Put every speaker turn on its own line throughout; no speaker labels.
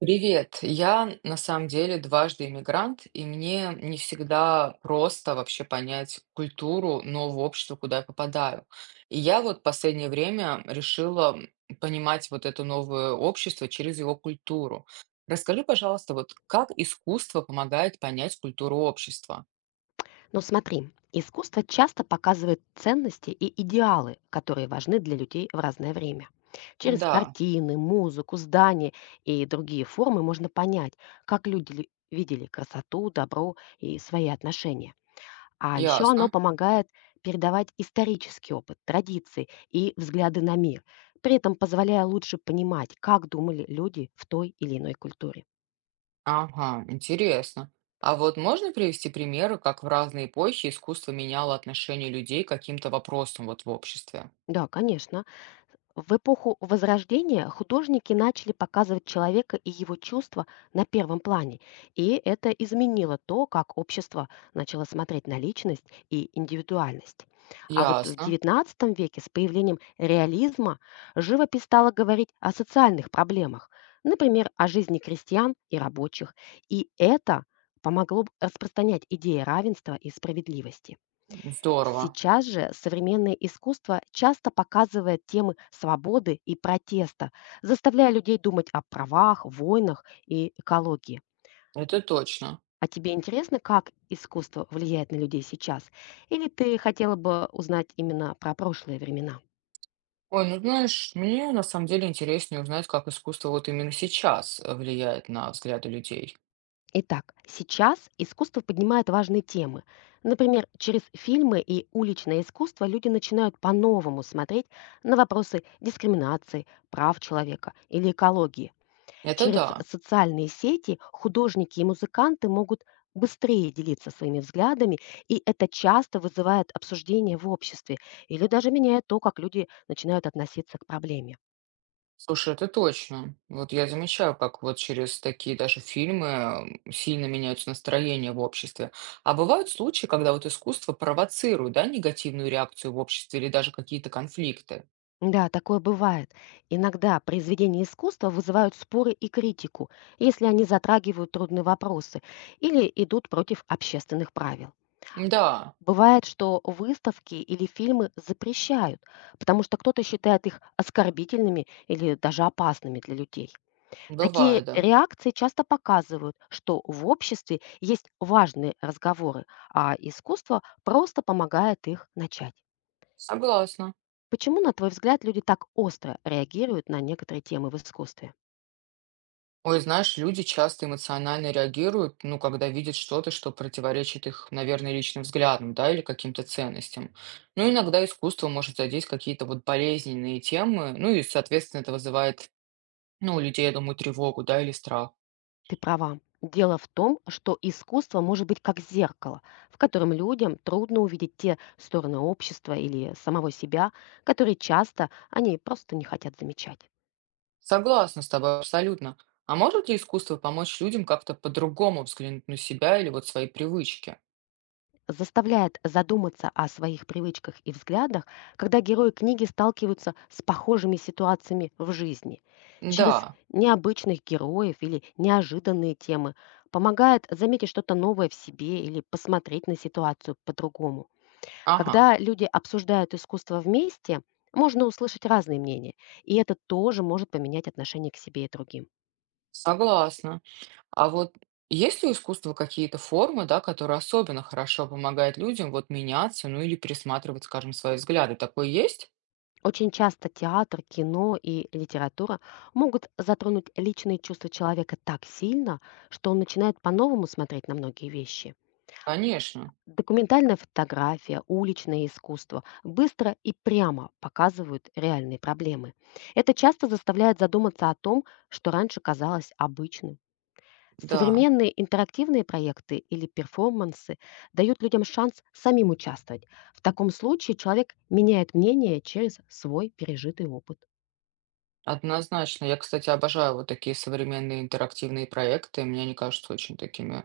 Привет. Я на самом деле дважды иммигрант, и мне не всегда просто вообще понять культуру нового общества, куда я попадаю. И я вот последнее время решила понимать вот это новое общество через его культуру. Расскажи, пожалуйста, вот как искусство помогает понять культуру общества?
Но смотри, искусство часто показывает ценности и идеалы, которые важны для людей в разное время. Через
Да,
картины, музыку, здания и другие формы можно понять, как люди видели красоту, добро и свои отношения. А еще оно
ясно.
помогает передавать исторический опыт, традиции и взгляды на мир, при этом позволяя лучше понимать, как думали люди в той или иной культуре.
Ага, интересно. А вот можно привести примеры, как в разные эпохи искусство меняло отношение людей к каким-то вопросам вот в обществе?
Да, конечно. В эпоху Возрождения художники начали показывать человека и его чувства на первом плане, и это изменило то, как общество начало смотреть на личность и индивидуальность. А вот в
Ясно,
XIX веке с появлением реализма живопись стала говорить о социальных проблемах, например, о жизни крестьян и рабочих, и это помогло распространять идеи равенства и справедливости.
здорово,
Сейчас же современное искусство часто показывает темы свободы и протеста, заставляя людей думать о правах, войнах и экологии.
это точно.
А тебе интересно, как искусство влияет на людей сейчас? Или ты хотела бы узнать именно про прошлые времена?
Ой, ну знаешь, мне на самом деле интереснее узнать, как искусство вот именно сейчас влияет на взгляды людей.
Итак, сейчас искусство поднимает важные темы. Например, через фильмы и уличное искусство люди начинают по-новому смотреть на вопросы дискриминации, прав человека или экологии.
Это
Через
да.
социальные сети художники и музыканты могут быстрее делиться своими взглядами, и это часто вызывает обсуждение в обществе или даже меняет то, как люди начинают относиться к проблеме.
Слушай, это точно. Вот я замечаю, как вот через такие даже фильмы сильно меняются настроения в обществе. А бывают случаи, когда вот искусство провоцирует, да, негативную реакцию в обществе или даже какие-то конфликты.
Да, такое бывает. Иногда произведения искусства вызывают споры и критику, если они затрагивают трудные вопросы или идут против общественных правил.
Да,
Бывает, что выставки или фильмы запрещают, потому что кто-то считает их оскорбительными или даже опасными для людей. Такие
бывает, да.
реакции часто показывают, что в обществе есть важные разговоры, а искусство просто помогает их начать.
Согласна.
Почему, на твой взгляд, люди так остро реагируют на некоторые темы в искусстве?
Ой, знаешь, люди часто эмоционально реагируют, ну, когда видят что-то, что противоречит их, наверное, личным взглядам, да, или каким-то ценностям. Ну, иногда искусство может задеть какие-то вот болезненные темы, ну, и, соответственно, это вызывает, ну, у людей, я думаю, тревогу, да, или страх.
Ты права. Дело в том, что искусство может быть как зеркало, в котором людям трудно увидеть те стороны общества или самого себя, которые часто они просто не хотят замечать.
Согласна с тобой абсолютно. А может ли искусство помочь людям как-то по-другому взглянуть на себя или вот свои привычки?
Заставляет задуматься о своих привычках и взглядах, когда герои книги сталкиваются с похожими ситуациями в жизни. Через
Да,
необычных героев или неожиданные темы помогает заметить что-то новое в себе или посмотреть на ситуацию по-другому.
ага,
Когда люди обсуждают искусство вместе, можно услышать разные мнения, и это тоже может поменять отношение к себе и другим.
согласна. А вот есть ли у искусства какие-то формы, да, которые особенно хорошо помогают людям вот меняться, ну или пересматривать, скажем, свои взгляды? Такое есть?
Очень часто театр, кино и литература могут затронуть личные чувства человека так сильно, что он начинает по-новому смотреть на многие вещи.
Конечно,
Документальная фотография, уличное искусство быстро и прямо показывают реальные проблемы. Это часто заставляет задуматься о том, что раньше казалось обычным.
да,
Современные интерактивные проекты или перформансы дают людям шанс самим участвовать. В таком случае человек меняет мнение через свой пережитый опыт.
однозначно. Я, кстати, обожаю вот такие современные интерактивные проекты. Мне они кажутся очень такими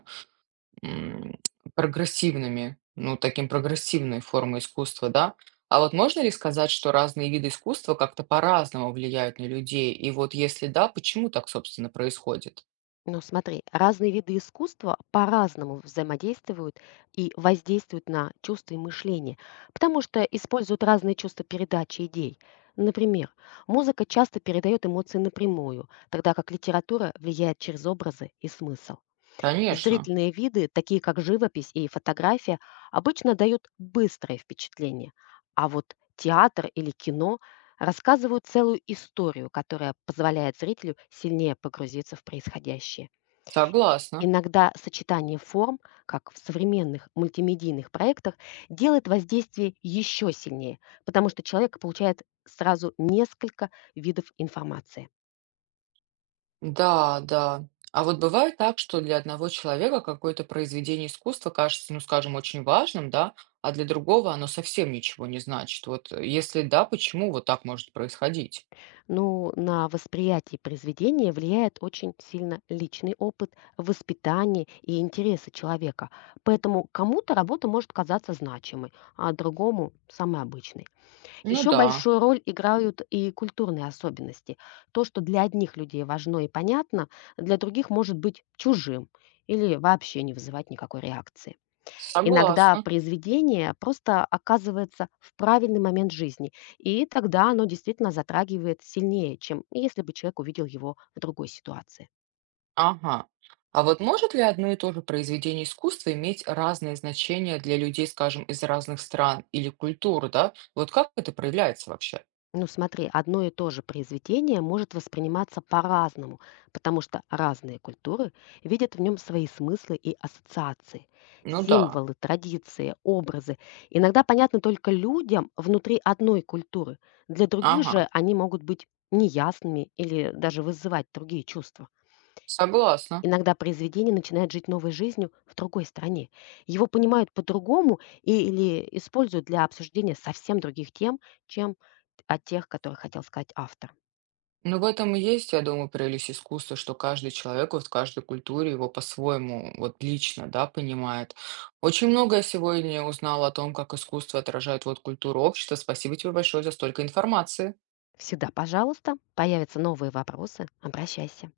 м, прогрессивными, ну, таким прогрессивной формой искусства, да. А вот можно ли сказать, что разные виды искусства как-то по-разному влияют на людей? И вот если да, почему так, собственно, происходит?
Ну, смотри, разные виды искусства по-разному взаимодействуют и воздействуют на чувства и мышление, потому что используют разные чувства передачи идей. Например, музыка часто передает эмоции напрямую, тогда как литература влияет через образы и смысл.
Конечно,
Зрительные виды, такие как живопись и фотография, обычно дают быстрое впечатление, а вот театр или кино рассказывают целую историю, которая позволяет зрителю сильнее погрузиться в происходящее.
согласна.
Иногда сочетание форм, как в современных мультимедийных проектах, делает воздействие еще сильнее, потому что человек получает сразу несколько видов информации.
Да, да. А вот бывает так, что для одного человека какое-то произведение искусства кажется, ну, скажем, очень важным, да, а для другого оно совсем ничего не значит. Вот если да, почему вот так может происходить?
Ну, на восприятие произведения влияет очень сильно личный опыт, воспитание и интересы человека. Поэтому кому-то работа может казаться значимой, а другому — самой обычной.
Ну
Еще
да,
большую роль играют и культурные особенности. То, что для одних людей важно и понятно, для других может быть чужим или вообще не вызывать никакой реакции. Иногда
согласна.
произведение просто оказывается в правильный момент жизни, и тогда оно действительно затрагивает сильнее, чем если бы человек увидел его в другой ситуации.
Ага. А вот может ли одно и то же произведение искусства иметь разные значения для людей, скажем, из разных стран или культур, да? Вот как это проявляется вообще?
Ну смотри, одно и то же произведение может восприниматься по-разному, потому что разные культуры видят в нем свои смыслы и ассоциации.
Ну да,
Символы, традиции, образы иногда понятны только людям внутри одной культуры. Для других же
ага,
они могут быть неясными или даже вызывать другие чувства.
согласна.
Иногда произведение начинает жить новой жизнью в другой стране. Его понимают по-другому или используют для обсуждения совсем других тем, чем о тех, которые хотел сказать автор.
Ну, в этом и есть, я думаю, прелесть искусства, что каждый человек вот в каждой культуре его по-своему, вот лично, да, понимает. Очень многое сегодня узнала о том, как искусство отражает вот культуру общества. Спасибо тебе большое за столько информации.
Всегда, пожалуйста, появятся новые вопросы, обращайся.